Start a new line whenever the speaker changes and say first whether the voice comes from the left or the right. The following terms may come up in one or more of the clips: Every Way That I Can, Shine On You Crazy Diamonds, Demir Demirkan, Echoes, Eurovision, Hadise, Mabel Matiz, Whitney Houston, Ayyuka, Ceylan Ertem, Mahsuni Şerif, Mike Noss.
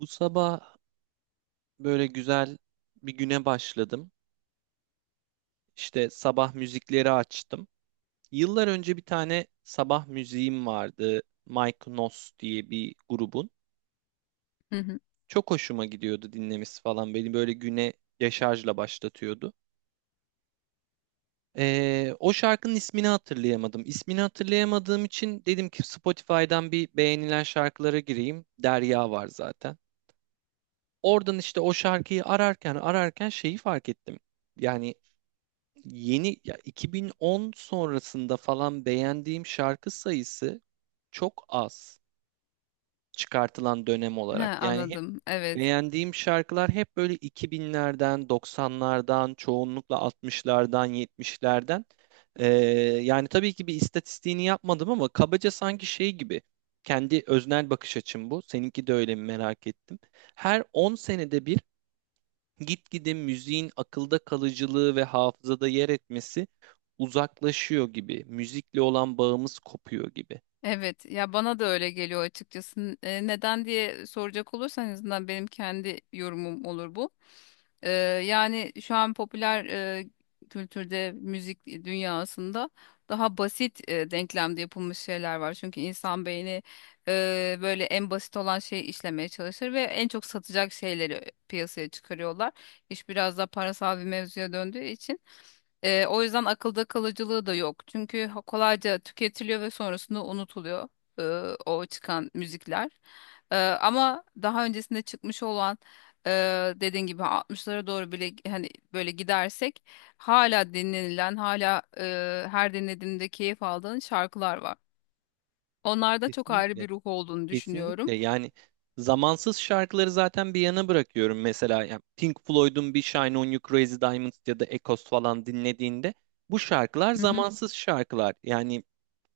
right: Bu sabah böyle güzel bir güne başladım. İşte sabah müzikleri açtım. Yıllar önce bir tane sabah müziğim vardı. Mike Noss diye bir grubun.
left: Hı hı.
right: Çok hoşuma gidiyordu dinlemesi falan. Beni böyle güne deşarjla başlatıyordu. O şarkının ismini hatırlayamadım. İsmini hatırlayamadığım için dedim ki Spotify'dan bir beğenilen şarkılara gireyim. Derya var zaten. Oradan işte o şarkıyı ararken şeyi fark ettim. Yani yeni ya 2010 sonrasında falan beğendiğim şarkı sayısı çok az çıkartılan dönem
left: He,
right: olarak. Yani hep
left: anladım. Evet.
right: beğendiğim şarkılar hep böyle 2000'lerden, 90'lardan, çoğunlukla 60'lardan, 70'lerden. Ee, Yani tabii ki bir istatistiğini yapmadım ama kabaca sanki şey gibi. Kendi öznel bakış açım bu. Seninki de öyle mi merak ettim. Her 10 senede bir gitgide müziğin akılda kalıcılığı ve hafızada yer etmesi uzaklaşıyor gibi. Müzikle olan bağımız kopuyor gibi.
left: Evet. Ya bana da öyle geliyor açıkçası. Neden diye soracak olursan en azından benim kendi yorumum olur bu. Ee, Yani şu an popüler kültürde, müzik dünyasında daha basit denklemde yapılmış şeyler var. Çünkü insan beyni böyle en basit olan şeyi işlemeye çalışır ve en çok satacak şeyleri piyasaya çıkarıyorlar. İş biraz da parasal bir mevzuya döndüğü için. O yüzden akılda kalıcılığı da yok. Çünkü kolayca tüketiliyor ve sonrasında unutuluyor ee, o çıkan müzikler. Ama daha öncesinde çıkmış olan dediğin gibi 60'lara doğru bile hani böyle gidersek hala dinlenilen, hala her dinlediğimde keyif aldığın şarkılar var. Onlarda çok ayrı
right: Kesinlikle.
left: bir ruh olduğunu düşünüyorum.
right: Kesinlikle. Yani zamansız şarkıları zaten bir yana bırakıyorum. Mesela yani Pink Floyd'un bir Shine On You Crazy Diamonds ya da Echoes falan dinlediğinde bu şarkılar
left: Hı hı,
right: zamansız şarkılar. Yani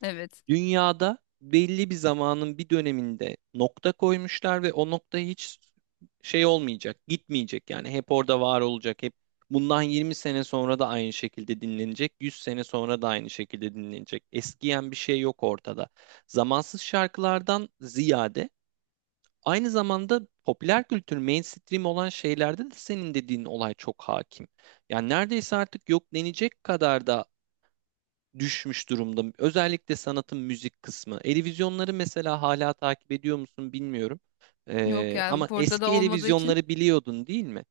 left: evet.
right: dünyada belli bir zamanın bir döneminde nokta koymuşlar ve o nokta hiç şey olmayacak, gitmeyecek, yani hep orada var olacak, hep bundan 20 sene sonra da aynı şekilde dinlenecek, 100 sene sonra da aynı şekilde dinlenecek. Eskiyen bir şey yok ortada. Zamansız şarkılardan ziyade aynı zamanda popüler kültür, mainstream olan şeylerde de senin dediğin olay çok hakim. Yani neredeyse artık yok denecek kadar da düşmüş durumda. Özellikle sanatın müzik kısmı. Eurovisionları mesela hala takip ediyor musun bilmiyorum.
left: Yok
right: Ama
left: yani burada da
right: eski
left: olmadığı için.
right: Eurovisionları biliyordun değil mi?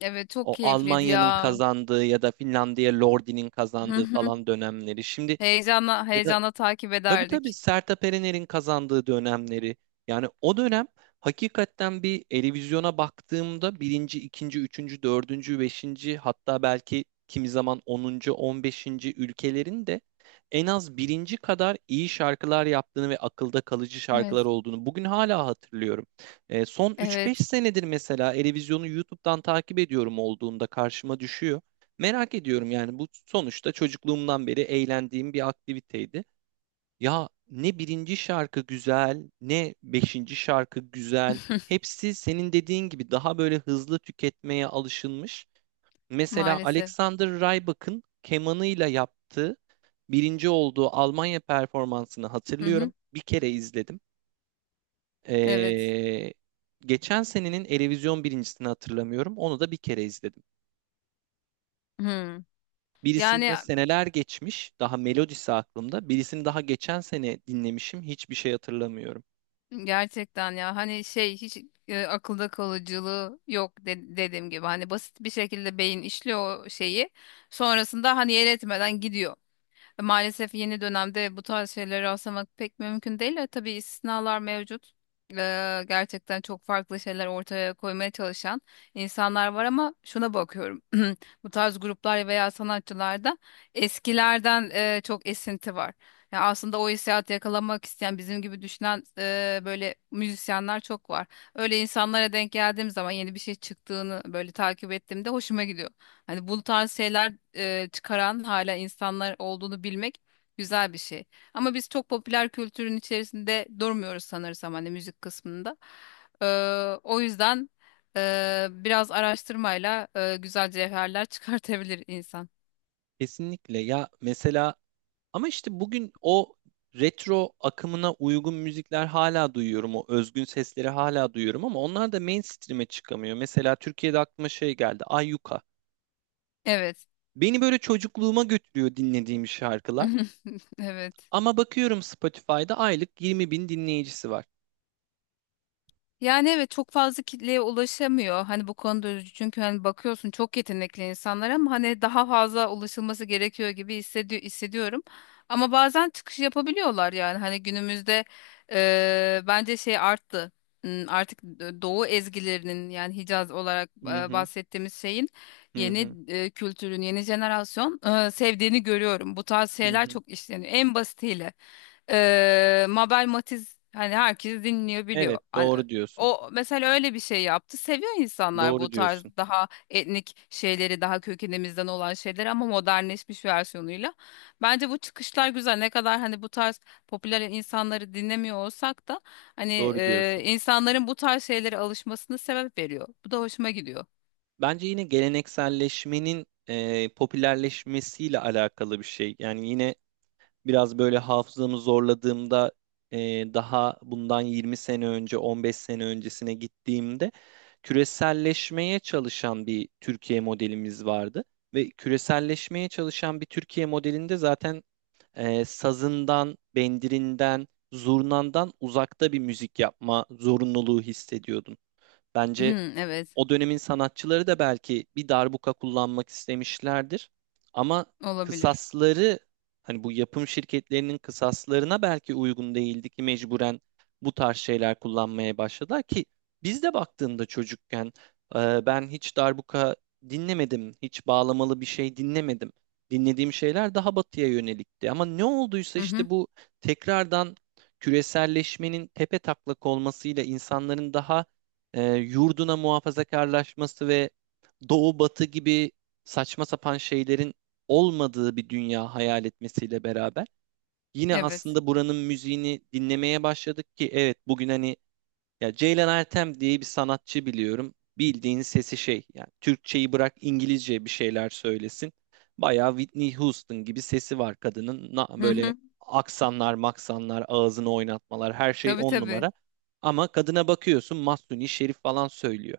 left: Evet, çok
right: O
left: keyifliydi
right: Almanya'nın
left: ya.
right: kazandığı ya da Finlandiya Lordi'nin
left: Hı
right: kazandığı
left: hı.
right: falan dönemleri. Şimdi
left: Heyecanla
right: ya da
left: heyecanla takip
right: tabii tabii
left: ederdik.
right: Sertab Erener'in kazandığı dönemleri. Yani o dönem hakikaten bir televizyona baktığımda birinci, ikinci, üçüncü, dördüncü, beşinci, hatta belki kimi zaman onuncu, on beşinci ülkelerin de en az birinci kadar iyi şarkılar yaptığını ve akılda kalıcı şarkılar
left: Evet.
right: olduğunu bugün hala hatırlıyorum. E, son üç beş
left: Evet.
right: senedir mesela televizyonu YouTube'dan takip ediyorum olduğunda karşıma düşüyor. Merak ediyorum yani, bu sonuçta çocukluğumdan beri eğlendiğim bir aktiviteydi. Ya ne birinci şarkı güzel, ne beşinci şarkı güzel. Hepsi senin dediğin gibi daha böyle hızlı tüketmeye alışılmış. Mesela
left: Maalesef.
right: Alexander Rybak'ın kemanıyla yaptığı birinci olduğu Almanya performansını
left: Hı hı.
right: hatırlıyorum. Bir kere izledim.
left: Evet.
right: Ee, Geçen senenin Erevizyon birincisini hatırlamıyorum. Onu da bir kere izledim.
left: Hı. Yani
right: Birisinde seneler geçmiş, daha melodisi aklımda. Birisini daha geçen sene dinlemişim, hiçbir şey hatırlamıyorum.
left: gerçekten ya hani şey hiç akılda kalıcılığı yok dediğim gibi. Hani basit bir şekilde beyin işliyor o şeyi. Sonrasında hani yer etmeden gidiyor. Maalesef yeni dönemde bu tarz şeyleri rastlamak pek mümkün değil. Tabii istisnalar mevcut. E, Gerçekten çok farklı şeyler ortaya koymaya çalışan insanlar var ama şuna bakıyorum. Bu tarz gruplar veya sanatçılarda eskilerden çok esinti var. Ya aslında o hissiyatı yakalamak isteyen bizim gibi düşünen böyle müzisyenler çok var. Öyle insanlara denk geldiğim zaman yeni bir şey çıktığını böyle takip ettiğimde hoşuma gidiyor. Hani bu tarz şeyler çıkaran hala insanlar olduğunu bilmek güzel bir şey. Ama biz çok popüler kültürün içerisinde durmuyoruz sanırsam hani müzik kısmında. Ee, O yüzden biraz araştırmayla güzel cevherler çıkartabilir insan.
right: Kesinlikle ya, mesela ama işte bugün o retro akımına uygun müzikler hala duyuyorum. O özgün sesleri hala duyuyorum ama onlar da mainstream'e çıkamıyor. Mesela Türkiye'de aklıma şey geldi. Ayyuka.
left: Evet.
right: Beni böyle çocukluğuma götürüyor dinlediğim şarkılar.
left: Evet.
right: Ama bakıyorum Spotify'da aylık 20 bin dinleyicisi var.
left: Yani evet, çok fazla kitleye ulaşamıyor. Hani bu konuda üzücü. Çünkü hani bakıyorsun çok yetenekli insanlar ama hani daha fazla ulaşılması gerekiyor gibi hissediyorum. Ama bazen çıkış yapabiliyorlar yani. Hani günümüzde bence şey arttı. Artık Doğu ezgilerinin yani Hicaz olarak
right: Hı
left: e,
right: hı,
left: bahsettiğimiz şeyin
right: hı hı,
left: yeni kültürün, yeni jenerasyon sevdiğini görüyorum. Bu tarz
right: hı
left: şeyler
right: hı.
left: çok işleniyor. En basitiyle. Mabel Matiz hani herkes dinliyor, biliyor.
right: Evet,
left: Hani
right: doğru diyorsun.
left: o mesela öyle bir şey yaptı. Seviyor insanlar bu
right: Doğru
left: tarz
right: diyorsun.
left: daha etnik şeyleri, daha kökenimizden olan şeyleri, ama modernleşmiş versiyonuyla. Bence bu çıkışlar güzel. Ne kadar hani bu tarz popüler insanları dinlemiyor olsak da hani
right: Doğru diyorsun.
left: insanların bu tarz şeylere alışmasını sebep veriyor. Bu da hoşuma gidiyor.
right: Bence yine gelenekselleşmenin e, popülerleşmesiyle alakalı bir şey. Yani yine biraz böyle hafızamı zorladığımda e, daha bundan 20 sene önce, 15 sene öncesine gittiğimde küreselleşmeye çalışan bir Türkiye modelimiz vardı. Ve küreselleşmeye çalışan bir Türkiye modelinde zaten e, sazından, bendirinden, zurnandan uzakta bir müzik yapma zorunluluğu hissediyordun. Bence
left: Hı, evet,
right: o dönemin sanatçıları da belki bir darbuka kullanmak istemişlerdir. Ama
left: olabilir.
right: kısasları, hani bu yapım şirketlerinin kısaslarına belki uygun değildi ki mecburen bu tarz şeyler kullanmaya başladılar ki biz de baktığında çocukken e, ben hiç darbuka dinlemedim, hiç bağlamalı bir şey dinlemedim. Dinlediğim şeyler daha batıya yönelikti. Ama ne olduysa
left: Hı hı,
right: işte bu tekrardan küreselleşmenin tepe taklak olmasıyla insanların daha e, yurduna muhafazakarlaşması ve doğu batı gibi saçma sapan şeylerin olmadığı bir dünya hayal etmesiyle beraber yine
left: evet.
right: aslında buranın müziğini dinlemeye başladık ki evet, bugün hani ya Ceylan Ertem diye bir sanatçı biliyorum. Bildiğin sesi şey. Yani Türkçeyi bırak, İngilizce bir şeyler söylesin. Bayağı Whitney Houston gibi sesi var kadının.
left: Hı
right: Böyle
left: hı.
right: aksanlar, maksanlar, ağzını oynatmalar, her şey
left: Tabii
right: on
left: tabii.
right: numara. Ama kadına bakıyorsun Mahsuni Şerif falan söylüyor.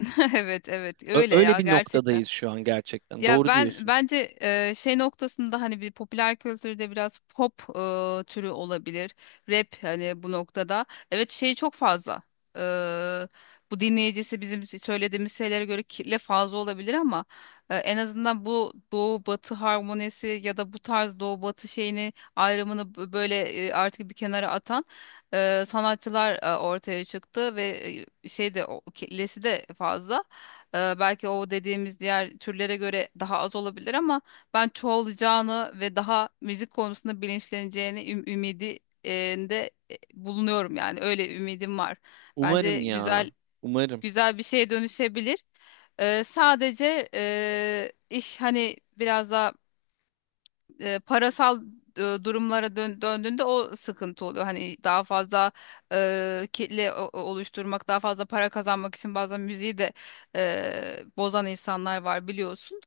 left: Evet, evet. Öyle
right: Öyle
left: ya,
right: bir noktadayız
left: gerçekten.
right: şu an gerçekten.
left: Ya
right: Doğru
left: ben
right: diyorsun.
left: bence şey noktasında hani bir popüler kültürde biraz pop türü olabilir. Rap hani bu noktada. Evet şey çok fazla. E, Bu dinleyicisi bizim söylediğimiz şeylere göre kirli fazla olabilir ama en azından bu doğu batı harmonisi ya da bu tarz doğu batı şeyini ayrımını böyle artık bir kenara atan sanatçılar ortaya çıktı ve şey de o kirlisi de fazla. Belki o dediğimiz diğer türlere göre daha az olabilir ama ben çoğalacağını ve daha müzik konusunda bilinçleneceğini ümidi e, de bulunuyorum yani öyle ümidim var.
right: Umarım
left: Bence
right: ya. Umarım.
left: güzel bir şeye dönüşebilir. Sadece iş hani biraz daha parasal durumlara döndüğünde o sıkıntı oluyor. Hani daha fazla kitle oluşturmak, daha fazla para kazanmak için bazen müziği de bozan insanlar var biliyorsun.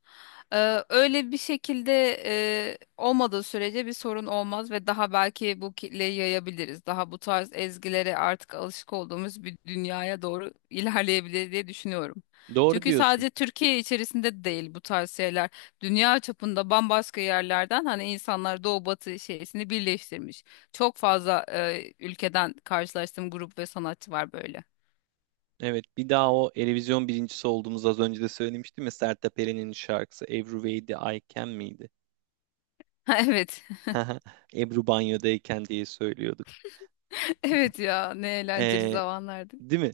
left: Öyle bir şekilde olmadığı sürece bir sorun olmaz ve daha belki bu kitleyi yayabiliriz. Daha bu tarz ezgilere artık alışık olduğumuz bir dünyaya doğru ilerleyebilir diye düşünüyorum.
right: Doğru
left: Çünkü
right: diyorsun.
left: sadece Türkiye içerisinde değil, bu tarz şeyler dünya çapında bambaşka yerlerden hani insanlar doğu batı şeysini birleştirmiş. Çok fazla ülkeden karşılaştığım grup ve sanatçı var böyle.
right: Evet, bir daha o Erevizyon birincisi olduğumuz, az önce de söylemiştim ya, Sertab Erener'in şarkısı Every Way That I Can miydi?
left: Ha, evet.
right: Ebru banyodayken diye söylüyorduk.
left: Evet ya, ne eğlenceli
right: Ee,
left: zamanlardı.
right: Değil mi?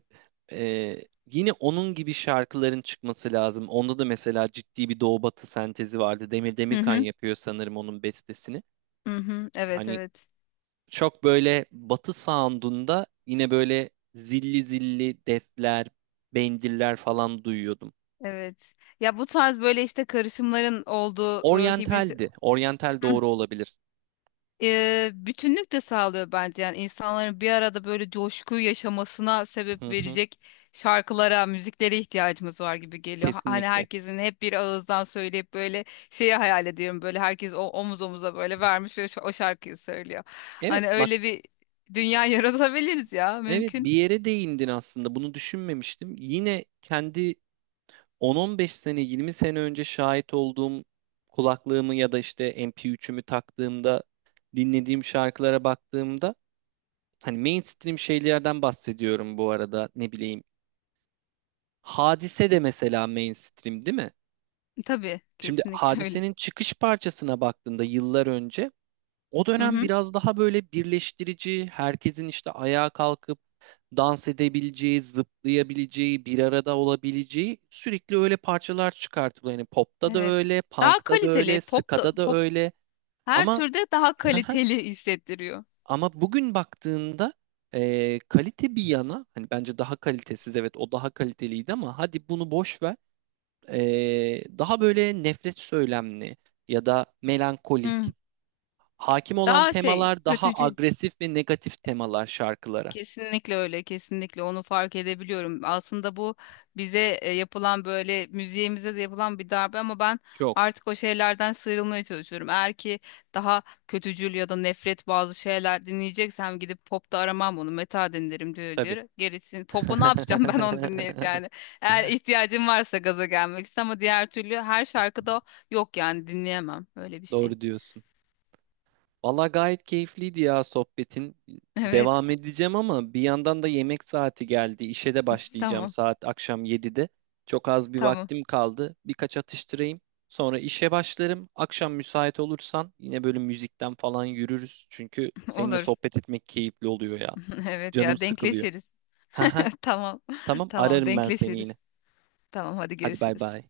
right: Yine onun gibi şarkıların çıkması lazım. Onda da mesela ciddi bir doğu batı sentezi vardı. Demir
left: Hı
right: Demirkan
left: hı.
right: yapıyor sanırım onun bestesini.
left: Hı hı. Evet,
right: Hani
left: evet.
right: çok böyle batı sound'unda yine böyle zilli zilli defler, bendiller falan duyuyordum.
left: Evet. Ya bu tarz böyle işte karışımların olduğu hibrit
right: Oryantaldi. Oryantal doğru olabilir.
left: bütünlük de sağlıyor bence. Yani insanların bir arada böyle coşkuyu yaşamasına
right: Hı
left: sebep
right: hı,
left: verecek şarkılara, müziklere ihtiyacımız var gibi geliyor. Hani
right: kesinlikle.
left: herkesin hep bir ağızdan söyleyip böyle şeyi hayal ediyorum. Böyle herkes o omuz omuza böyle vermiş ve o şarkıyı söylüyor.
right: Evet,
left: Hani
right: bak,
left: öyle bir dünya yaratabiliriz ya,
right: evet,
left: mümkün.
right: bir yere değindin, aslında bunu düşünmemiştim. Yine kendi 10-15 sene, 20 sene önce şahit olduğum, kulaklığımı ya da işte MP3'ümü taktığımda dinlediğim şarkılara baktığımda, hani mainstream şeylerden bahsediyorum bu arada, ne bileyim. Hadise de mesela mainstream değil mi?
left: Tabii
right: Şimdi
left: kesinlikle öyle.
right: Hadise'nin çıkış parçasına baktığında yıllar önce o
left: Hı
right: dönem
left: hı,
right: biraz daha böyle birleştirici, herkesin işte ayağa kalkıp dans edebileceği, zıplayabileceği, bir arada olabileceği sürekli öyle parçalar çıkartılıyor. Yani popta da
left: evet.
right: öyle,
left: Daha
right: punk'ta da
left: kaliteli
right: öyle, ska'da da
left: pop
right: öyle.
left: her
right: Ama
left: türde daha kaliteli hissettiriyor.
right: ama bugün baktığında e, kalite bir yana, hani bence daha kalitesiz, evet, o daha kaliteliydi ama hadi bunu boş ver. E, daha böyle nefret söylemli ya da melankolik.
left: Hı.
right: Hakim olan
left: Daha şey
right: temalar daha
left: kötücül.
right: agresif ve negatif temalar şarkılara.
left: Kesinlikle öyle, kesinlikle onu fark edebiliyorum. Aslında bu bize yapılan böyle müziğimize de yapılan bir darbe, ama ben
right: Çok
left: artık o şeylerden sıyrılmaya çalışıyorum. Eğer ki daha kötücül ya da nefret bazı şeyler dinleyeceksem gidip popta aramam onu, metal dinlerim
right: tabii.
left: diyor. Gerisini popu ne yapacağım ben onu dinleyip yani. Eğer ihtiyacım varsa gaza gelmek için, ama diğer türlü her şarkıda yok yani, dinleyemem öyle bir şey.
right: Doğru diyorsun. Valla gayet keyifliydi ya sohbetin.
left: Evet,
right: Devam edeceğim ama bir yandan da yemek saati geldi. İşe de başlayacağım
left: tamam,
right: saat akşam 7'de. Çok az bir
left: tamam.
right: vaktim kaldı. Birkaç atıştırayım. Sonra işe başlarım. Akşam müsait olursan yine böyle müzikten falan yürürüz. Çünkü seninle
left: Olur.
right: sohbet etmek keyifli oluyor ya.
left: Evet
right: Canım
left: ya,
right: sıkılıyor.
left: denkleşiriz.
right: Haha.
left: Tamam.
right: Tamam,
left: Tamam,
right: ararım ben seni
left: denkleşiriz.
right: yine.
left: Tamam, hadi
right: Hadi bay
left: görüşürüz.
right: bay.